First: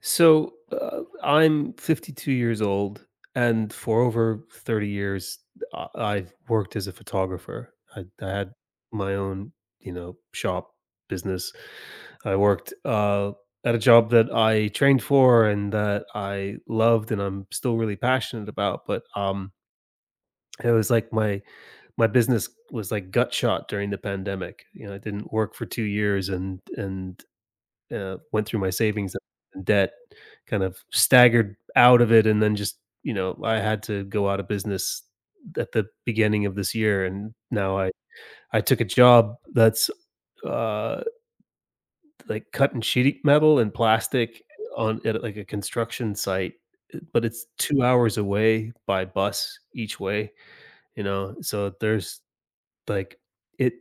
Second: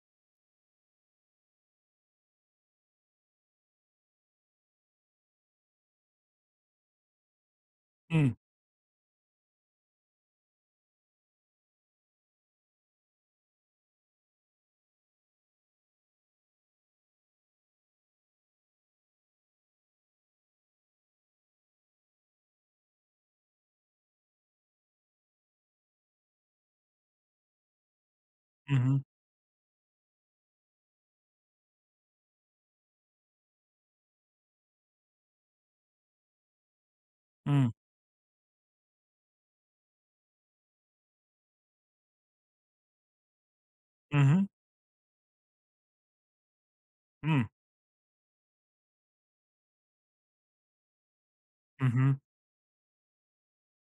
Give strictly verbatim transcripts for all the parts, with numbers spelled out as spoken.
So uh, I'm fifty-two years old, and for over thirty years, I- I've worked as a photographer. I, I Mm, had my own, you know, shop business. I worked uh, at a job that I trained for and that I loved, and I'm still really passionate about. But um, it was like my my business was like gut shot during the pandemic. You know, I didn't work for two years, and and uh, went through my mhm, savings and debt, kind of staggered out of it, and then just, you know, I had to go out of business at the beginning of this year, and mm, now I I took a job that's, uh, like cutting sheet metal and plastic mhm, on at, like, a construction site, uh, but mm, it's two hours away by bus each way, you know, so mhm, there's, like it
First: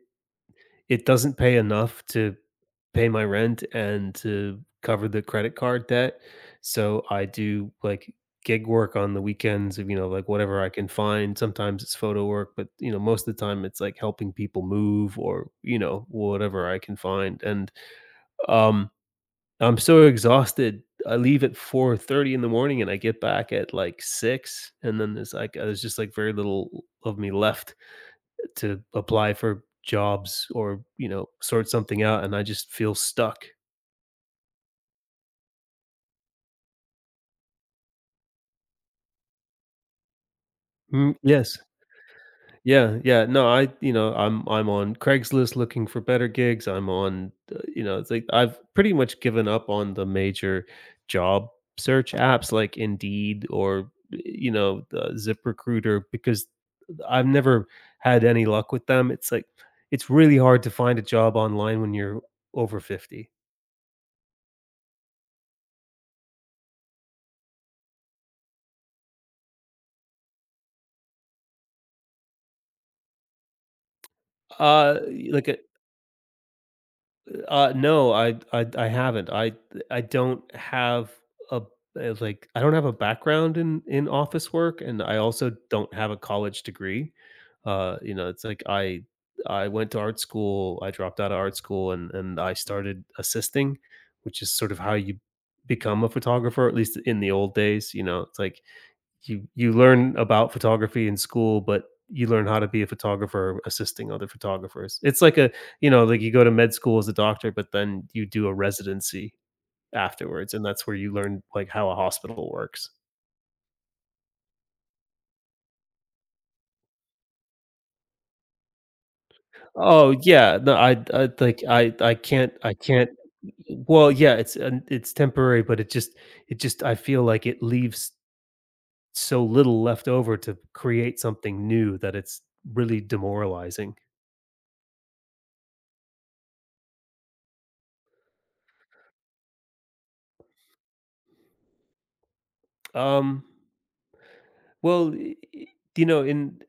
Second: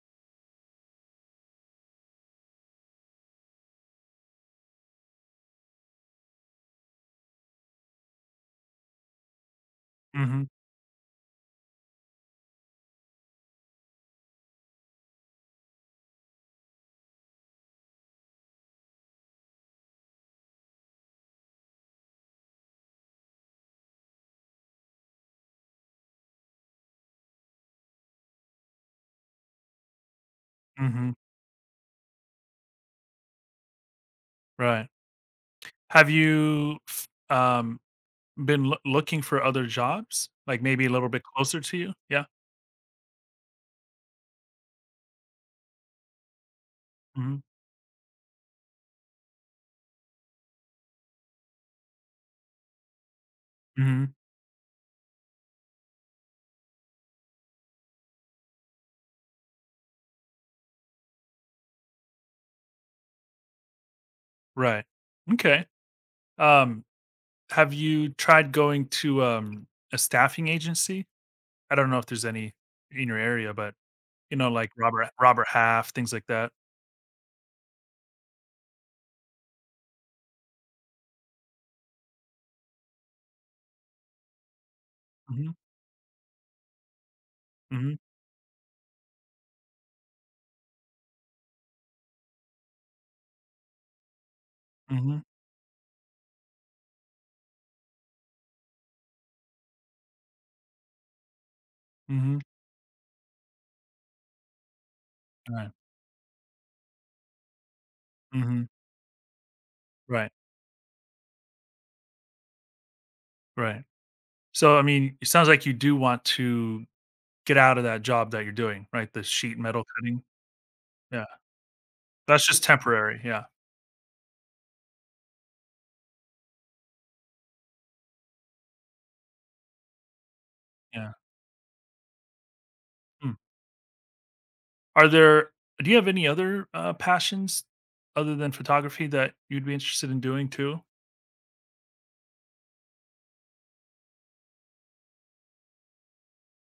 it doesn't pay enough to pay my rent and to cover the credit card debt. So I do like gig work on the weekends of, you know, like mhm, whatever I can find. Sometimes it's photo work, but you know, most of the time it's like helping people move or, you know, whatever I can find. And um I'm so exhausted. I leave at four thirty in the morning and I get back at like six, and then there's like there's just like very little of me left to apply for jobs or, you mhm, know, sort something out, and I just feel stuck. right. Have you f um, been loo looking for other jobs? Like, maybe a little Mm, bit yes. closer to you? Yeah. Yeah, yeah. No, I you know, I'm I'm on Craigslist looking for better gigs. I'm on, Mhm, uh, you know, It's like I've pretty much given up on the major job search apps like Indeed or, mhm, you know, the ZipRecruiter, because I've never had any luck with them. It's like it's really hard to find a job online when you're over fifty. right. Okay. Um, have you tried going to, um, a staffing agency? I don't know if there's any in your area, but, you know, like Uh, Robert Robert like a Half, things like that. Uh, no, I, I I haven't. I I don't have a uh, like I don't have a background in in office work, and I also Mhm, don't have a college degree. mhm, Uh, you know, it's like I I went to art school. I dropped out of art school, and and I started assisting, which is sort of how you mhm, become a photographer, at least in the old days. You know, it's like you you learn about photography in school, but you mhm, learn how to be a photographer assisting other photographers. It's like a, right. you know, like you go to med school as a doctor, but then you do a Mhm, residency right, afterwards, and that's where you learn like how a hospital works. right. So, I mean, it sounds like you do want to get out of that job that you're doing, right? The sheet metal Oh cutting. yeah, no, I Yeah. I like I I That's can't just I can't. temporary. Yeah. Well, yeah, it's uh, it's temporary, but it just it just I feel like it leaves so little left over to Yeah. create something new that it's really Hmm. demoralizing. Are there Do you have any other, uh, passions other than photography that you'd be interested in doing too? Um Well, y y you know, in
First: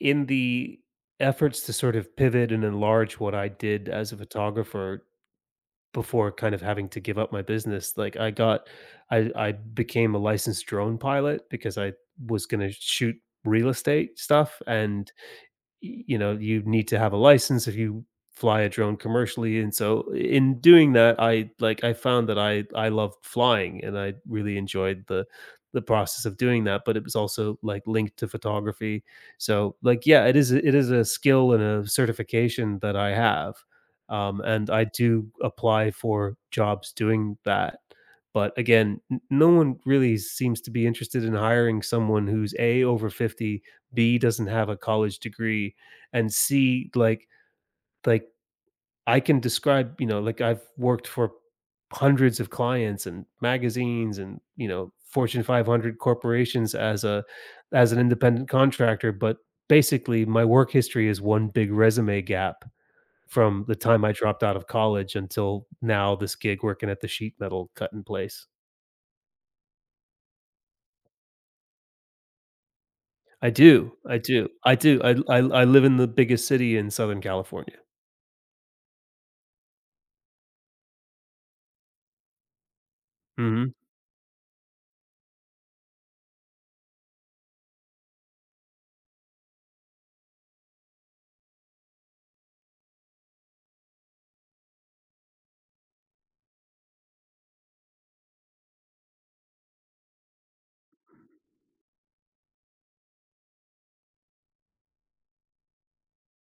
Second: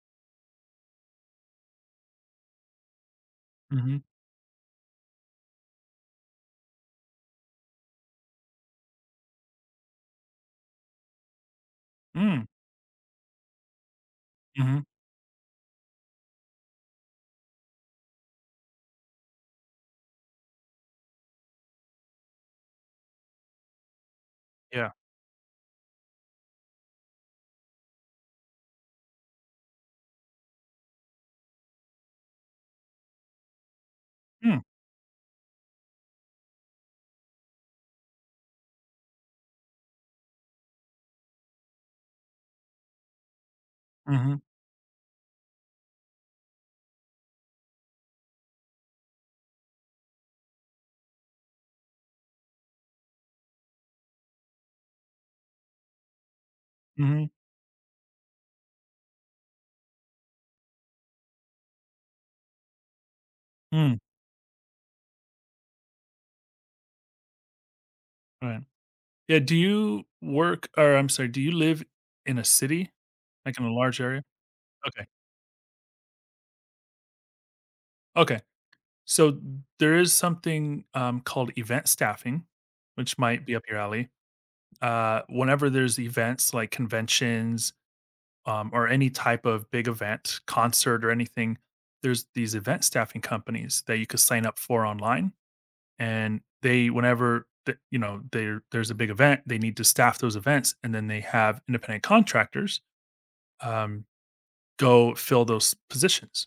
in the efforts to sort of pivot and enlarge what I did Mhm. as a photographer before kind of having to give up my business, like, I got I I became a licensed drone pilot because I Mm. was gonna shoot real estate stuff, Mhm. and you know you need to have a license if you fly a drone commercially. And so in doing that, I, like, I found that i i loved flying, and I really Yeah. enjoyed the the process of doing that, but it was also like linked to photography. So like, yeah, it is a- it is a skill and a certification that I have, um Mm. and I do apply for jobs doing that. But again, n- no one really seems to be interested in hiring someone who's A, over fifty, B, Mhm. doesn't have a college degree, and C, like like I can describe, you know, like I've worked for hundreds of clients and magazines and, you know, Fortune five hundred corporations as a Mhm. as an independent contractor, but basically my work history is one big resume gap from the Mm. time I dropped out of college until now, this gig working at the sheet metal cut in place. Right. Yeah, do you work or I'm sorry, do you live in a city? I Like, in a do. large I area? do. I do. Okay. I I I live in the biggest city in Southern California. Okay. So, there is something, um, called event staffing, which might be up Mhm. your alley. Uh, whenever there's events like conventions, um, or any type of big event, concert or anything, there's these event staffing companies that you could sign up for online, and they whenever th- you know there there's a big event, they need to staff those events, and then they have independent contractors, um, go fill those positions.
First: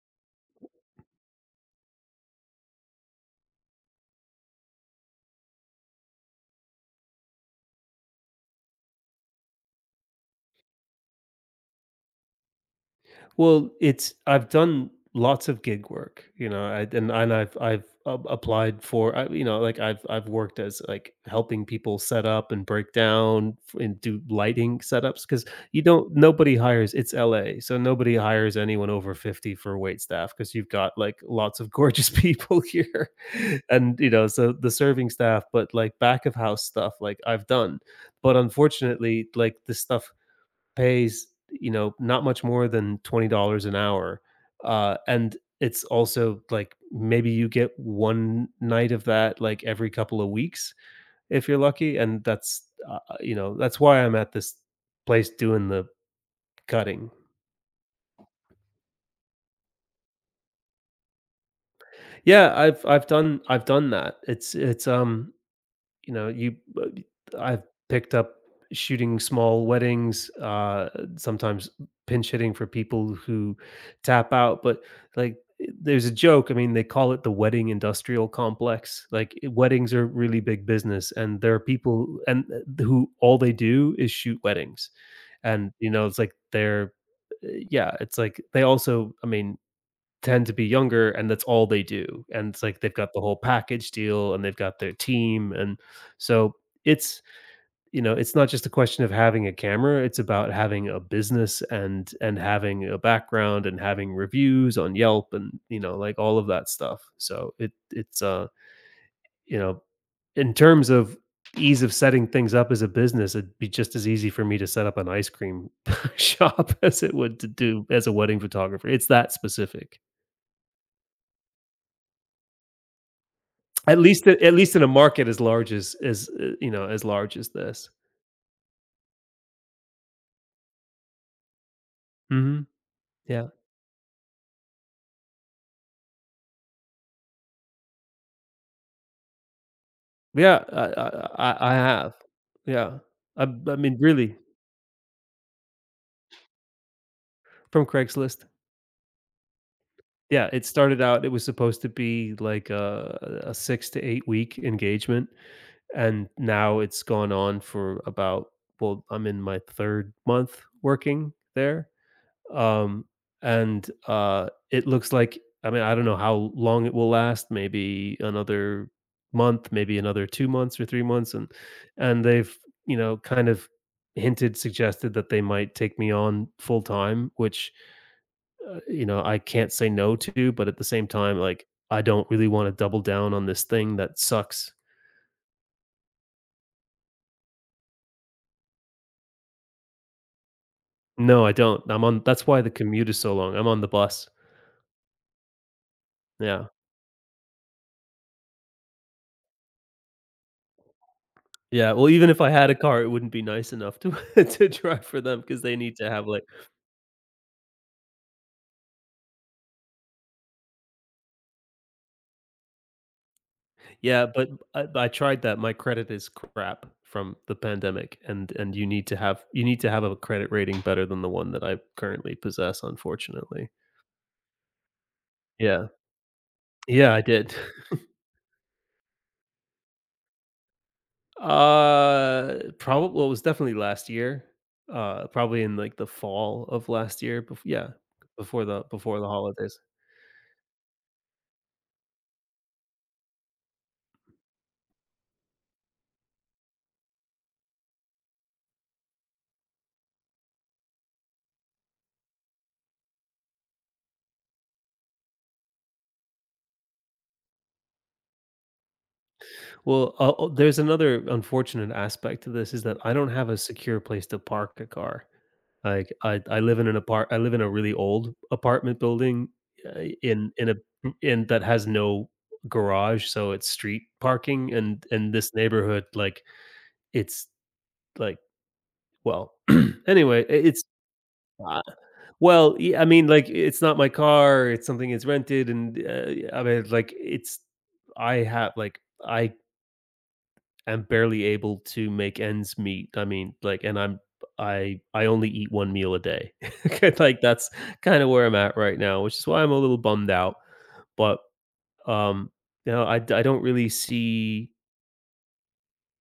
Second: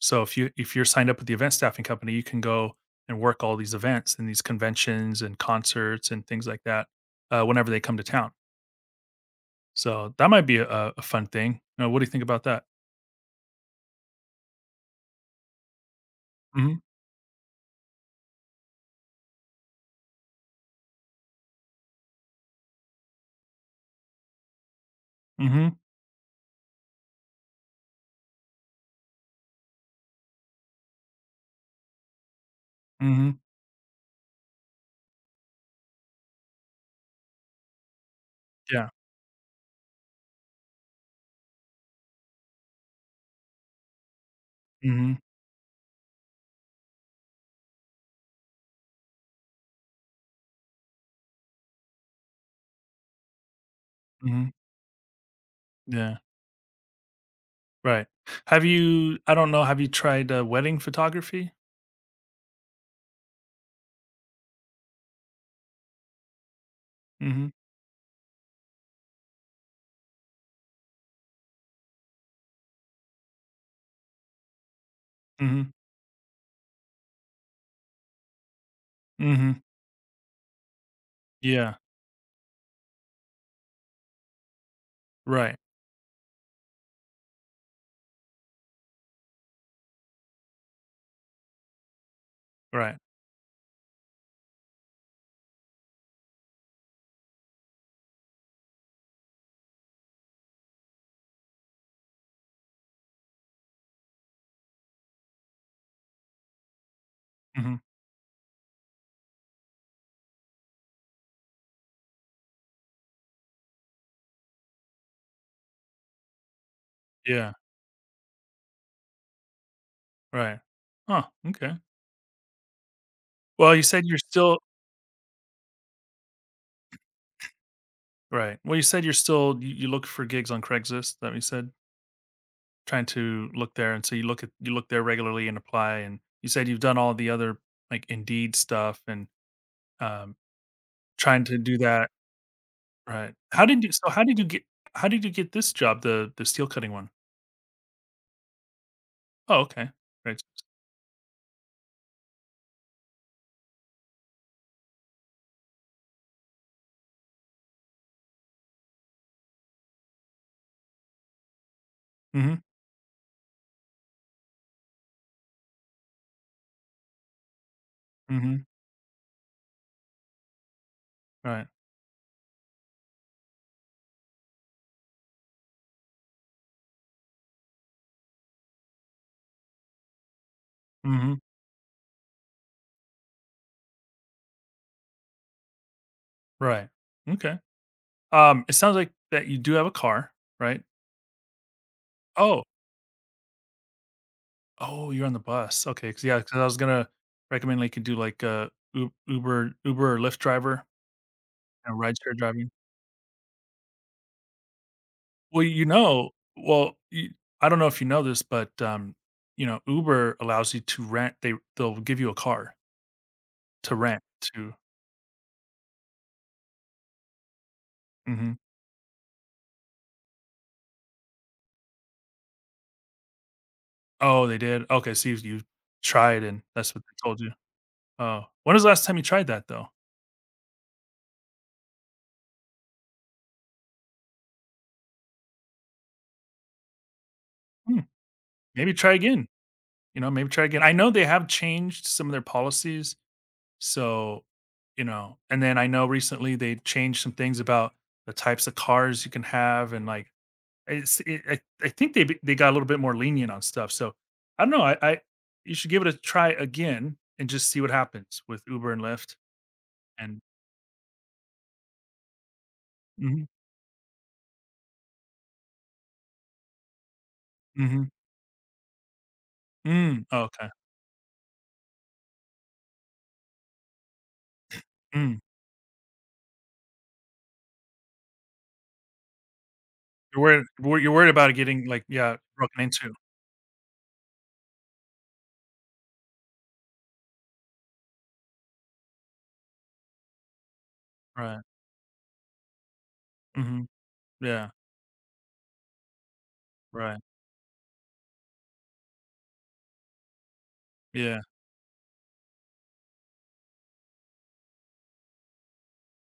So if you if you're signed up with the event staffing company, you can go and work all these events and these conventions and concerts and things like that uh, whenever they come to town. So that might be a a fun thing. Uh, what do you think about that? Well, it's I've done lots of gig work, you know, Mhm, I, and and I've I've a- applied for, I, you know, like I've I've worked as like helping people set up and break down f- and do lighting setups, because mhm, you don't nobody hires it's L A, so nobody hires anyone over fifty for wait staff because you've got like lots of gorgeous people here, mhm, and you know, so the serving staff, but like back of house stuff, like I've done, but yeah, unfortunately, like, the stuff pays, you know, not much more than twenty dollars an hour, uh, mhm, and it's also, like, maybe you get one night of that, like, every couple of weeks if you're lucky, and that's, uh, uh, you know, that's why I'm at mhm, this place doing the yeah, cutting. right. Have you I don't know, have you tried, uh, wedding photography? Yeah, I've I've done I've done that. It's it's, um You know, you Mhm, I I've picked up shooting small weddings, uh, sometimes pinch hitting for people who tap out, but, like, eh, mhm, there's a joke, I mean, they call it the wedding industrial complex, like, eh, mhm, weddings are really big business, and there are yeah, people and, eh, who all they do is shoot weddings, right, and, you know, it's like they're uh, yeah, it's like they also, I mean, tend to be younger, and that's all they do, and it's like they've right, got the whole package deal and they've got their team, and so it's you know, it's not just a question of having a camera, it's about having a business and and having a background and having reviews on Yelp and, you know, like all of that stuff. So it mhm, it's, uh, you know, in terms of ease of setting things up as a business, it'd be just as easy for me to set up an ice cream shop as it would to yeah, do as a wedding photographer. It's that specific. right. Huh, okay. Well, you At said you're least at still least in a market as large as as uh, you know, as large as this. Right. Well, you said you're still you you look for gigs on Craigslist, that we said? Mhm. Trying Yeah. to look there, and so you look at you look there regularly and apply, and you said you've done all the other, like, Indeed stuff and, um, Yeah, I trying I to I I do that, have. Yeah. right. I How I did you mean, so how really, did you get how did you get this job, the the steel cutting one? from Craigslist. Oh, okay. Right. Yeah, it started out, it was supposed to be like a a six to eight week engagement, and now it's gone on for about well, I'm in my third month working there. Mhm, Um, and, uh, it looks like, I mean, I don't know how long it will last, maybe mhm, another month, maybe another two months or three months, and right. and they've, you know, kind of hinted, suggested that they might take me on full time, which, uh, you know, I can't say no to, but at the same time, Mhm, like, I don't really wanna double down on this thing that sucks. right. Okay. Um, it sounds like that you do have a car, right? No, I don't. I'm on That's why Oh, the commute is so long. I'm on the bus. oh, you're on the bus. Okay, cause yeah, cause I Yeah. was gonna recommend, like, you do, like, a U Uber Uber or Lyft driver, you Yeah, know, well, even rideshare if I had driving. a car, it wouldn't be nice enough to to drive for them because Well, they you need to have, know like well, you I don't know if you know this, but, um, you know, Uber allows you to rent, they they'll give you a car to rent Yeah, but to. I I tried that. My credit is crap from the pandemic, and Mhm. and you need to have you need to have a credit rating better than the one that I currently possess, unfortunately. Oh, they did? Okay, so you you Yeah. tried and that's what they Yeah, I told you. did. Oh. When was the last time you tried that though? Uh, probably, well, it was definitely last year. Uh, probably in, like, the fall of last year, bef yeah, Hmm, before the maybe try before the again, holidays. you know, maybe try again. I know they have changed some of their policies, so, you know, and then I know recently they changed some things about the types of cars you can have, and like it's it I I think they be they got a little bit more lenient on stuff, so I don't know, I I you should give it a try again and just see what happens with Uber and Lyft Well, uh, and oh, there's another unfortunate aspect to this, is that I don't mhm, have a secure place to park a car. Like, I I live in an apart I live in a really mhm, old apartment building, uh, mm, in okay, in a in that has no garage, so it's street parking, and and mm. this neighborhood, like, it's, like, well, anyway, You're I worried it's wor you're worried about it uh, getting, like, yeah, well, broken yeah, I into. mean, like, it's not my car, it's something it's rented, and, uh, I mean, like, it's I have like, I am barely Right. able to make ends meet. I mean, like, Mhm. and I'm Yeah. I I only eat one meal a day. Right. Like, that's kind of where I'm at right now, which is why I'm a little bummed out. But Yeah. um, you know, I I d- I don't really see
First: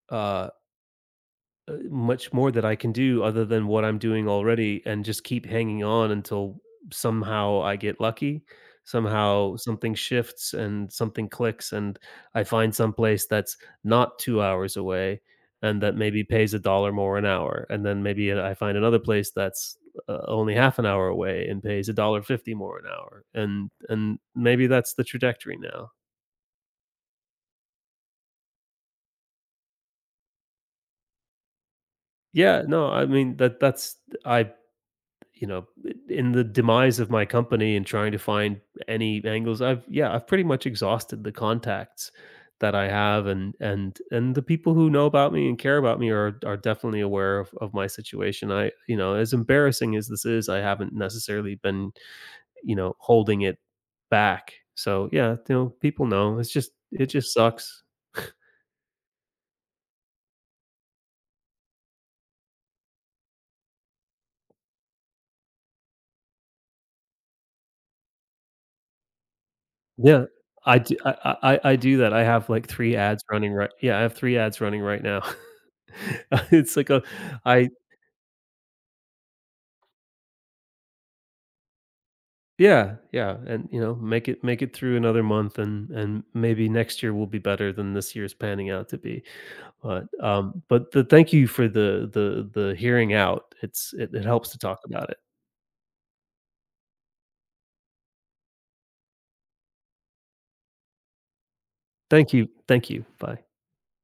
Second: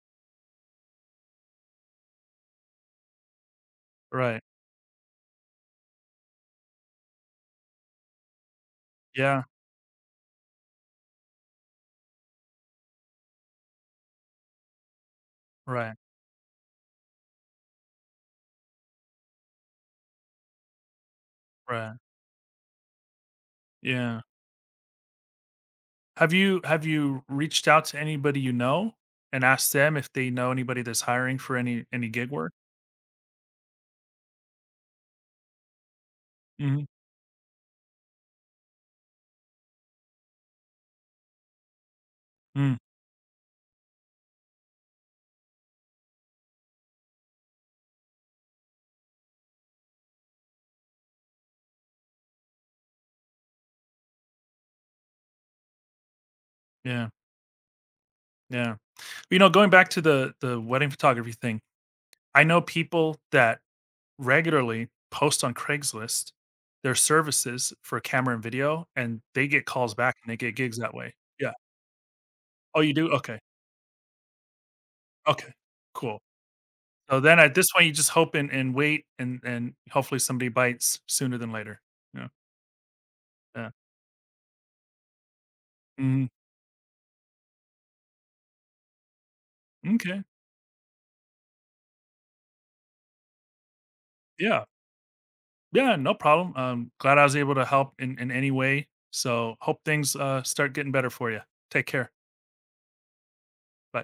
uh uh, much more that I can do other than what I'm doing Right. already and just keep hanging on until somehow I get lucky. Yeah. Somehow something shifts and something clicks, and I find some place that's not two hours away, and Right. that maybe pays a dollar more an hour. And then maybe I find another place that's uh, only half an hour away and pays Right. a dollar fifty more an hour. And and Yeah. maybe that's the trajectory now. Have you have you reached out to anybody you know and asked them if they know anybody that's hiring for any any gig work? Yeah, no, I mean that that's I you know, in the Mhm. demise of my company and trying to find any angles, I've yeah, I've pretty much exhausted the contacts that Mm. I have, and and and the people who know about me and care about me are are definitely aware of, of my situation. I you know, as embarrassing as this is, I haven't necessarily been, you know, holding it back. So yeah, you know, people know. It's just it Yeah. just sucks. Yeah. You know, going back to the the wedding photography thing, I know people that regularly post on Craigslist their services for camera and video, and they get calls back Yeah, and they get gigs I that do I way. Yeah. I I I do that. I have, like, Oh, you three do? ads Okay. running right. Yeah, I have three ads running right now. Okay, cool. It's like a So then at this I point, you just hope and and wait and and hopefully somebody bites sooner than later. Yeah, Yeah, yeah, yeah. and, you know, make it make it through another month, and and Mhm. maybe next year will be better than this year's panning out to be. But, M'kay. um, but the thank you for the the the hearing out. It's it it helps to Yeah. talk about it. Yeah, no problem. Um, glad I was able to help in in any way. So hope things, uh, start getting better for you. Take care. Thank you, thank you. Bye. Bye.